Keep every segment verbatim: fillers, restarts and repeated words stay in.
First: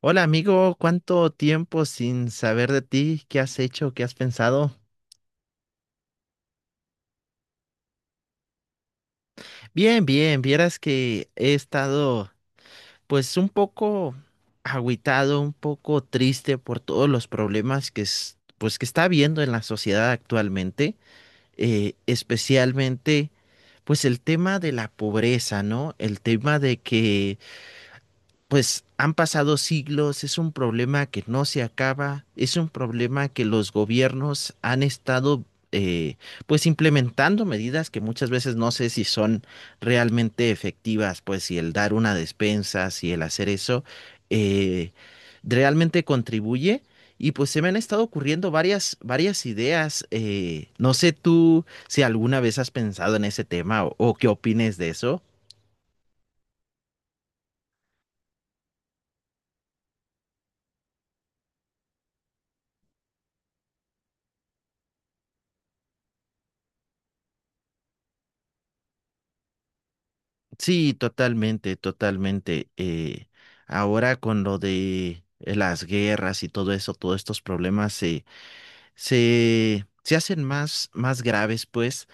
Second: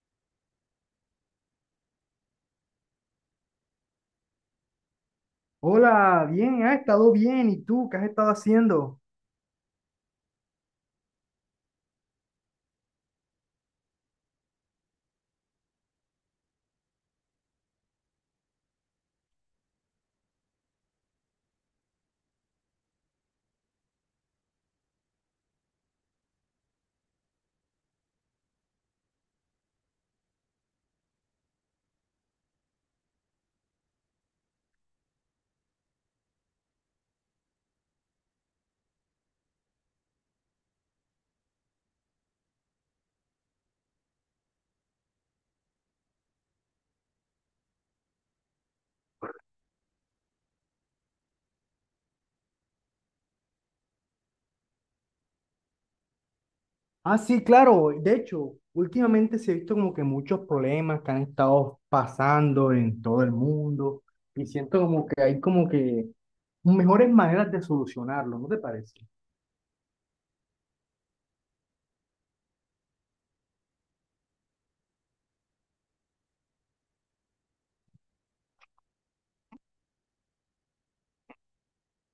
Hola amigo, ¿cuánto tiempo sin saber de ti? ¿Qué has hecho? ¿Qué has pensado? Hola, bien, ha estado bien. ¿Y tú qué has estado haciendo? Bien, bien, vieras que he estado pues un poco agüitado, un poco triste por todos los problemas que es- pues que está habiendo en la sociedad actualmente, eh, especialmente pues el tema de la pobreza, ¿no? El tema de que pues han pasado siglos, es un problema que no se acaba, es un problema que los gobiernos han estado eh, pues implementando medidas que muchas veces no sé si son realmente efectivas, pues si el dar una despensa, si el hacer eso, eh, realmente contribuye. Y pues se me han estado ocurriendo varias, varias ideas. Eh, no sé tú si alguna vez has pensado en ese tema o, o qué opines de eso. Ah, sí, claro. De hecho, últimamente se ha visto como que muchos problemas que han estado pasando en todo el mundo y siento como que hay como que mejores maneras de solucionarlo, ¿no te parece? Sí, totalmente, totalmente. Eh, ahora con lo de las guerras y todo eso, todos estos problemas se, se, se hacen más, más graves, pues,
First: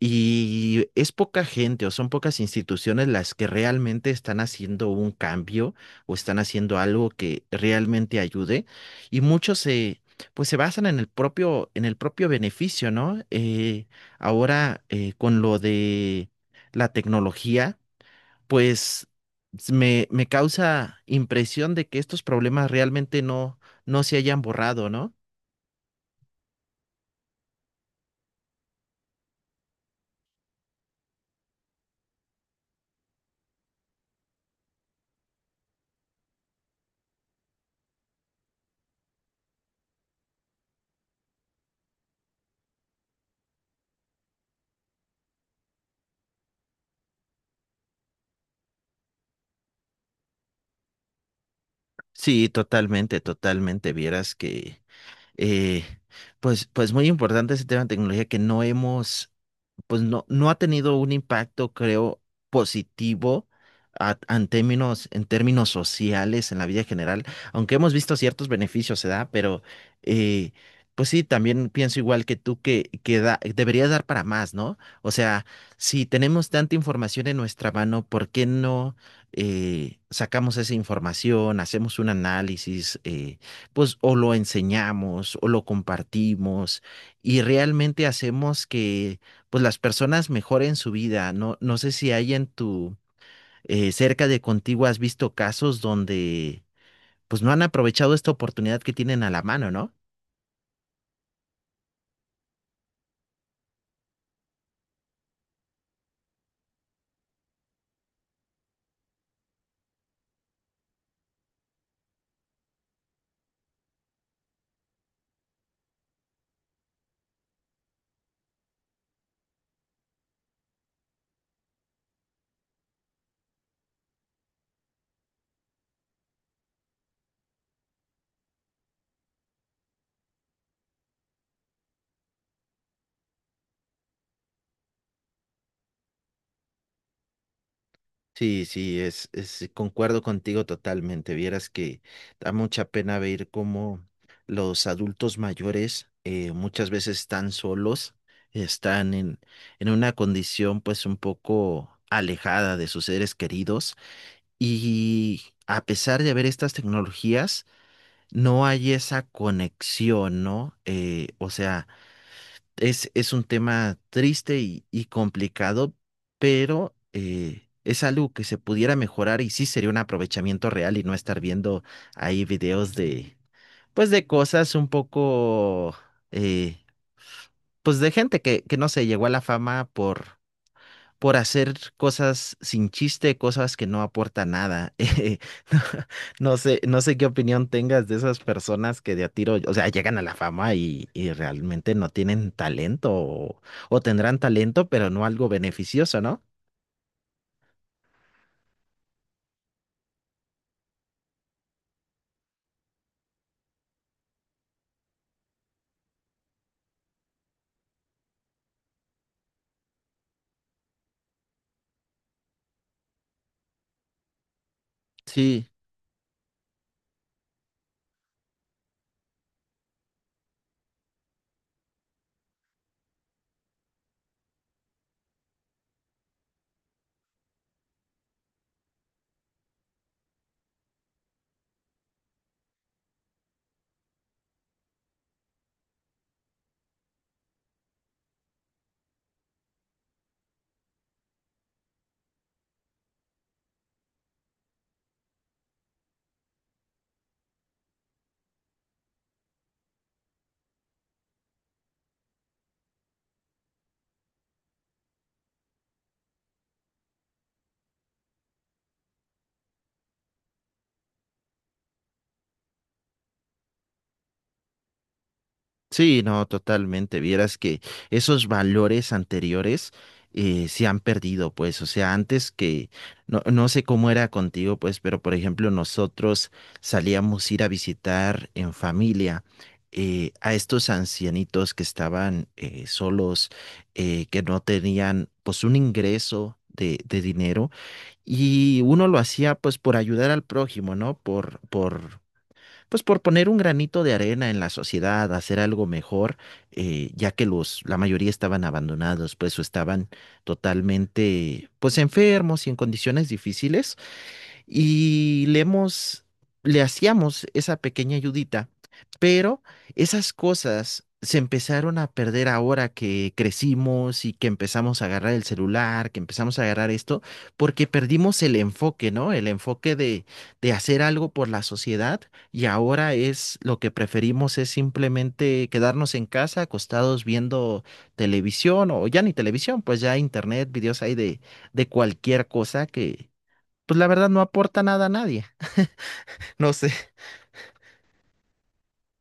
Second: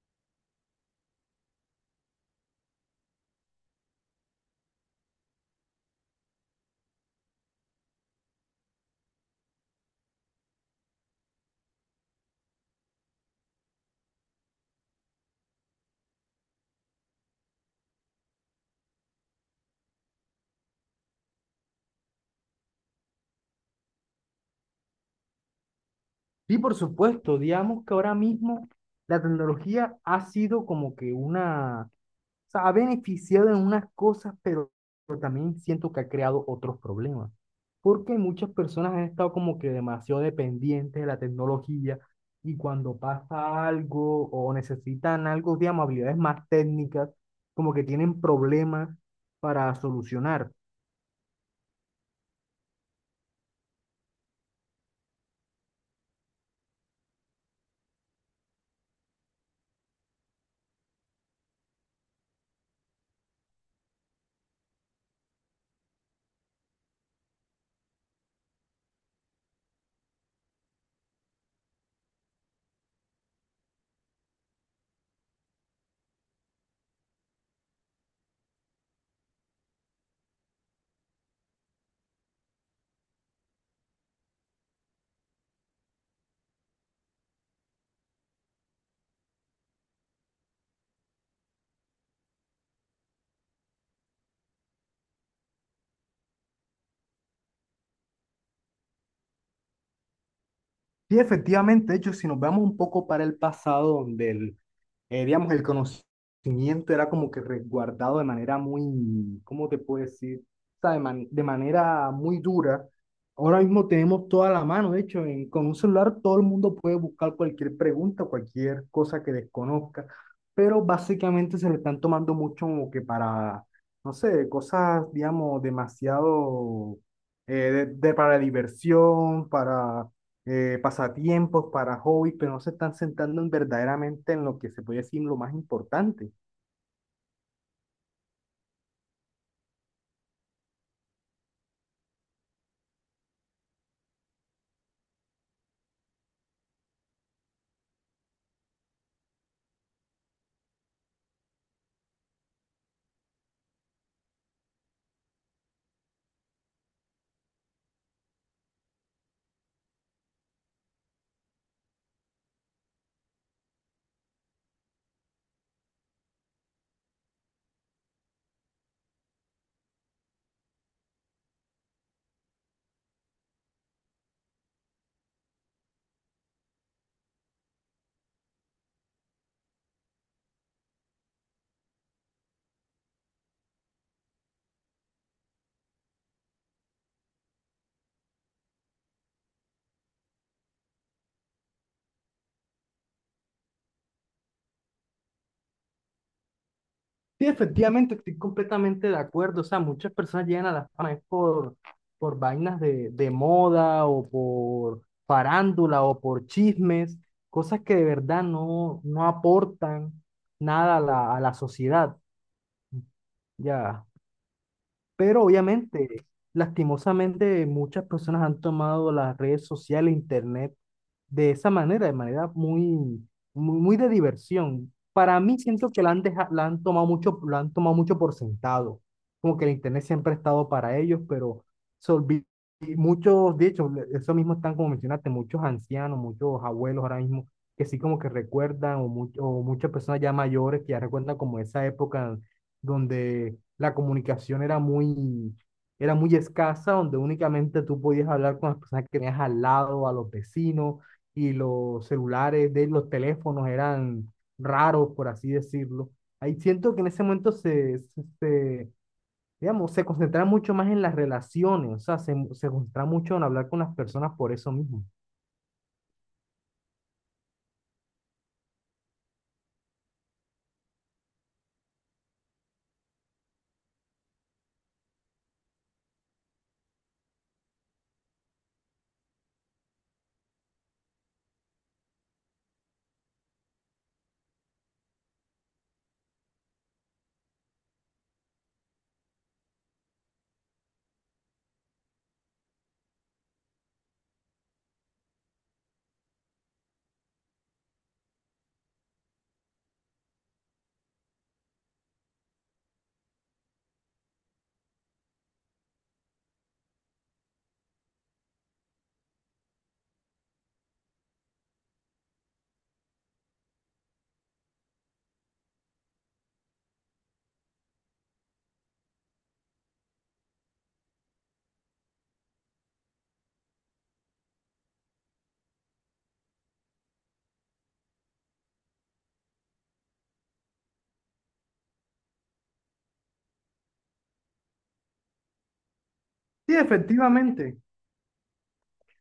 y es poca gente o son pocas instituciones las que realmente están haciendo un cambio o están haciendo algo que realmente ayude, y muchos se, pues, se basan en el propio, en el propio beneficio, ¿no? Eh, ahora eh, con lo de la tecnología pues me, me causa impresión de que estos problemas realmente no, no se hayan borrado, ¿no? Sí, por supuesto. Digamos que ahora mismo la tecnología ha sido como que una. O sea, ha beneficiado en unas cosas, pero, pero también siento que ha creado otros problemas. Porque muchas personas han estado como que demasiado dependientes de la tecnología y cuando pasa algo o necesitan algo, digamos, habilidades más técnicas, como que tienen problemas para solucionar. Sí, totalmente, totalmente. Vieras que, eh, pues, pues muy importante ese tema de tecnología que no hemos pues no, no ha tenido un impacto, creo, positivo a- en términos, en términos sociales, en la vida general, aunque hemos visto ciertos beneficios, se da, pero eh, pues sí, también pienso igual que tú que, que da- debería dar para más, ¿no? O sea, si tenemos tanta información en nuestra mano, ¿por qué no eh, sacamos esa información, hacemos un análisis, eh, pues o lo enseñamos o lo compartimos y realmente hacemos que pues las personas mejoren su vida. No, no sé si hay en tu, eh, cerca de contigo has visto casos donde pues no han aprovechado esta oportunidad que tienen a la mano, ¿no? Sí, efectivamente, de hecho, si nos vamos un poco para el pasado, donde el eh, digamos, el conocimiento era como que resguardado de manera muy, ¿cómo te puedo decir? O sea, de, man- de manera muy dura. Ahora mismo tenemos toda la mano, de hecho, en- con un celular todo el mundo puede buscar cualquier pregunta, cualquier cosa que desconozca, pero básicamente se le están tomando mucho como que para, no sé, cosas, digamos, demasiado eh, de, de- para diversión, para eh, pasatiempos, para hobbies, pero no se están sentando en verdaderamente en lo que se puede decir lo más importante. Sí, sí, es, es, concuerdo contigo totalmente. Vieras que da mucha pena ver cómo los adultos mayores eh, muchas veces están solos, están en, en una condición pues un poco alejada de sus seres queridos y a pesar de haber estas tecnologías, no hay esa conexión, ¿no? Eh, o sea, es, es un tema triste y, y complicado, pero eh, es algo que se pudiera mejorar y sí sería un aprovechamiento real y no estar viendo ahí videos de, pues de cosas un poco, eh, pues de gente que, que no se llegó a la fama por por hacer cosas sin chiste, cosas que no aportan nada. Eh, no, no sé, no sé qué opinión tengas de esas personas que de a tiro, o sea, llegan a la fama y, y realmente no tienen talento o, o tendrán talento, pero no algo beneficioso, ¿no? Sí, efectivamente, estoy completamente de acuerdo. O sea, muchas personas llegan a la fama es por, por vainas de, de moda o por farándula o por chismes, cosas que de verdad no, no aportan nada a la, a la sociedad, ya. Pero Sí, obviamente, lastimosamente, muchas personas han tomado las redes sociales, internet de esa manera, de manera muy, muy, muy de diversión. Para mí siento que la han, deja- la han tomado mucho, la han tomado mucho por sentado, como que el internet siempre ha estado para ellos, pero se olvi- y muchos, de hecho, le- eso mismo están como mencionaste, muchos ancianos, muchos abuelos ahora mismo que sí como que recuerdan, o, mucho- o muchas personas ya mayores que ya recuerdan como esa época donde la comunicación era muy, era muy escasa, donde únicamente tú podías hablar con las personas que tenías al lado, a los vecinos, y los celulares de los teléfonos eran raros, por así decirlo. Ahí siento que en ese momento se, se, se, digamos, se concentraba mucho más en las relaciones, o sea, se, se concentraba mucho en hablar con las personas por eso mismo. Sí, no, totalmente. Vieras que esos valores anteriores eh, se han perdido, pues. O sea, antes que, no, no sé cómo era contigo, pues, pero por ejemplo, nosotros salíamos a ir a visitar en familia eh, a estos ancianitos que estaban eh, solos, eh, que no tenían, pues, un ingreso. De, de dinero y uno lo hacía pues por ayudar al prójimo, ¿no? Por, por pues por poner un granito de arena en la sociedad, hacer algo mejor, eh, ya que los, la mayoría estaban abandonados, pues o estaban totalmente, pues enfermos y en condiciones difíciles y le hemos, le hacíamos esa pequeña ayudita, pero esas cosas se empezaron a perder ahora que crecimos y que empezamos a agarrar el celular, que empezamos a agarrar esto, porque perdimos el enfoque, ¿no? El enfoque de, de hacer algo por la sociedad y ahora es lo que preferimos es simplemente quedarnos en casa acostados viendo televisión o ya ni televisión, pues ya internet, videos hay de, de cualquier cosa que pues la verdad no aporta nada a nadie. No Sí, sé. efectivamente.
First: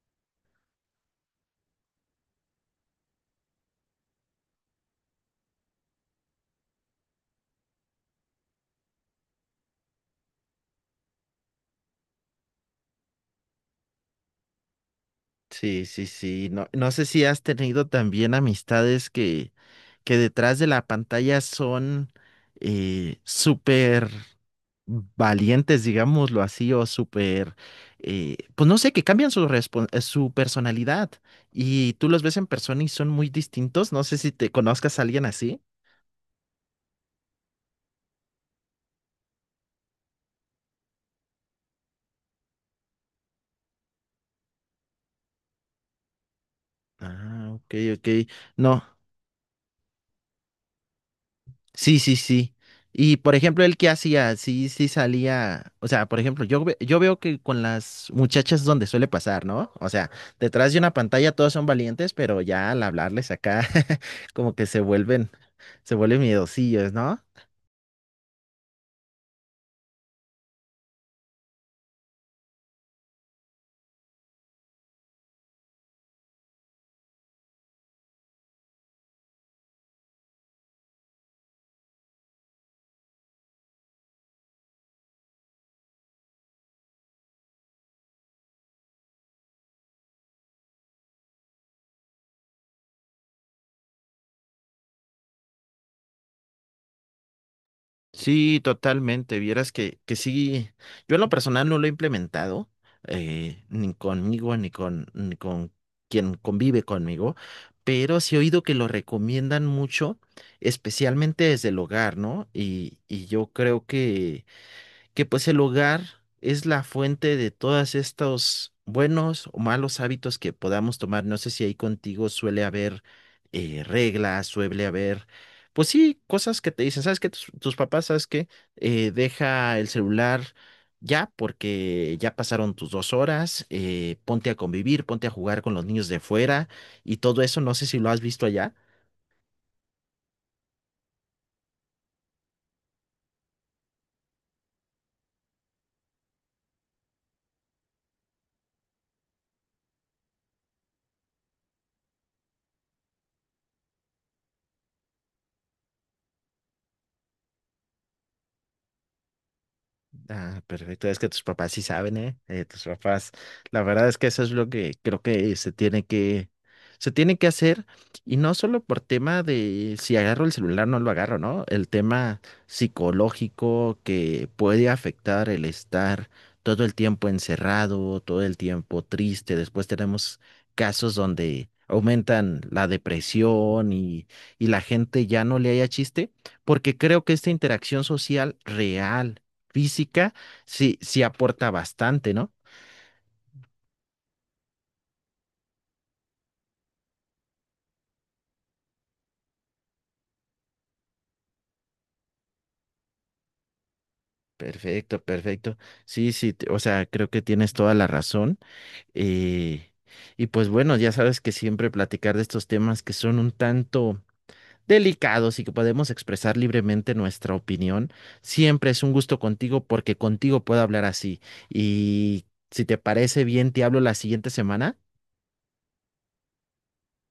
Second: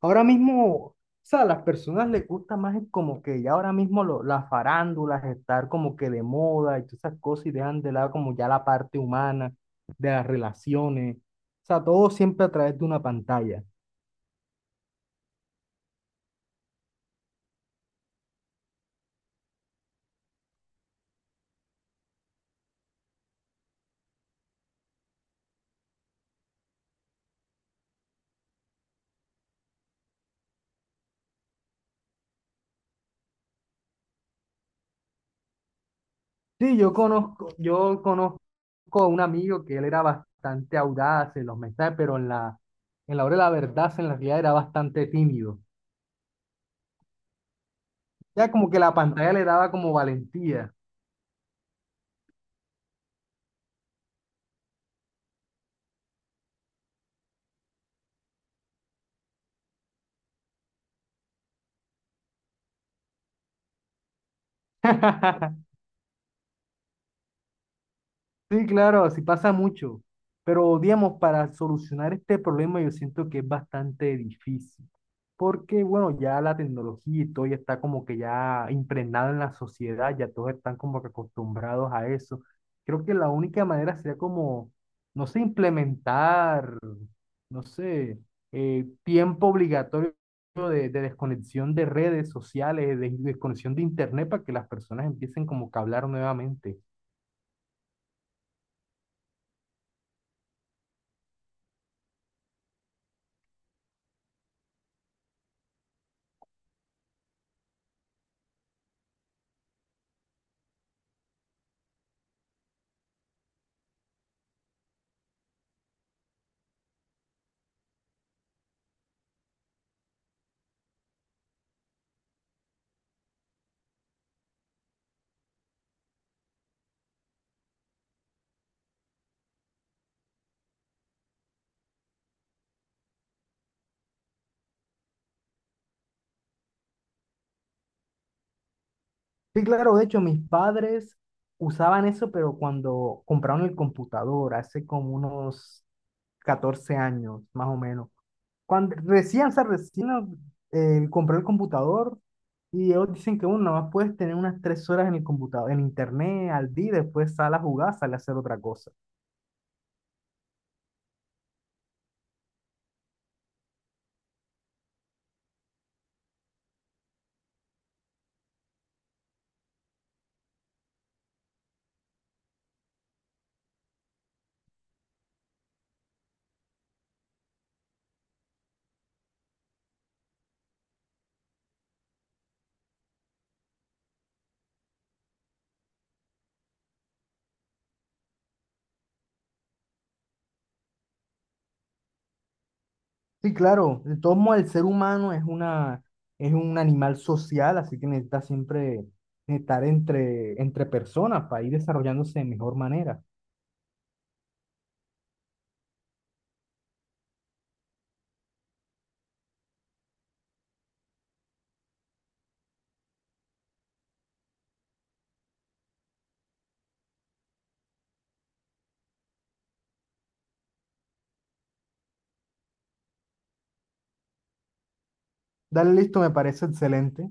Ahora mismo, o sea, a las personas les gusta más el como que ya ahora mismo lo- las farándulas, estar como que de moda y todas esas cosas y dejan de lado como ya la parte humana de las relaciones. O sea, todo siempre a través de una pantalla. Sí, sí, sí. No, no sé si has tenido también amistades que, que detrás de la pantalla son eh, súper valientes, digámoslo así, o súper, eh, pues no sé, que cambian su, respon- eh, su personalidad y tú los ves en persona y son muy distintos. No sé si te conozcas a alguien así. Sí, yo conozco, yo conozco a un amigo que él era bastante audaz en los mensajes, pero en la, en la hora de la verdad, en la realidad era bastante tímido. Ah, ok, ok. Ya como que No, la pantalla le daba como valentía. Sí, sí, sí. Y por ejemplo, él que hacía, sí, sí salía, o sea, por ejemplo, yo, ve- yo veo que con las muchachas es donde suele pasar, ¿no? O sea, detrás de una pantalla todos son valientes, pero ya al hablarles acá, como que se vuelven, se vuelven miedosillos, ¿no? Sí, claro, así pasa mucho. Pero, digamos, para solucionar este problema yo siento que es bastante difícil. Porque, bueno, ya la tecnología y todo ya está como que ya impregnada en la sociedad, ya todos están como que acostumbrados a eso. Creo que la única manera sería como, no sé, implementar, no sé, eh, tiempo obligatorio de, de desconexión de redes sociales, de desconexión de internet para que las personas empiecen como que a hablar nuevamente. Sí, totalmente. Vieras que, que sí, yo en lo personal no lo he implementado, eh, ni conmigo, ni con, ni con quien convive conmigo, pero sí he oído que lo recomiendan mucho, especialmente desde el hogar, ¿no? Y, y yo creo que que pues el hogar es la fuente de todos estos buenos o malos hábitos que podamos tomar. No sé si ahí contigo suele haber eh, reglas, suele haber, pues sí, cosas que te dicen, ¿sabes qué? Tus, tus papás, ¿sabes qué? Eh, deja el celular. Ya, porque ya pasaron tus dos horas, eh, ponte a convivir, ponte a jugar con los niños de fuera y todo eso, no sé si lo has visto allá. Sí, claro, de hecho, mis padres usaban eso, pero cuando compraron el computador, hace como unos catorce años, más o menos. Cuando recién, o sea, recién eh, compré el computador y ellos dicen que uno más puedes tener unas tres horas en el computador, en internet, al día, y después sale a jugar, sale a hacer otra cosa. Ah, perfecto. Es que tus papás sí saben, ¿eh? Eh, Tus papás, la verdad es que eso es lo que creo que se tiene que, se tiene que hacer. Y no solo por tema de si agarro el celular, no lo agarro, ¿no? El tema psicológico que puede afectar el estar todo el tiempo encerrado, todo el tiempo triste. Después tenemos casos donde aumentan la depresión y, y la gente ya no le haya chiste, porque creo que esta interacción social real física, sí, sí aporta bastante, ¿no? Sí, claro, de todos modos el ser humano es una, es un animal social, así que necesita siempre estar entre, entre personas para ir desarrollándose de mejor manera. Perfecto, perfecto. Sí, sí, te- o sea, creo que tienes toda la razón. Eh, y pues bueno, ya sabes que siempre platicar de estos temas que son un tanto delicados y que podemos expresar libremente nuestra opinión, siempre es un gusto contigo porque contigo puedo hablar así. Y si te parece bien, te hablo la siguiente semana. Dale listo, me parece excelente.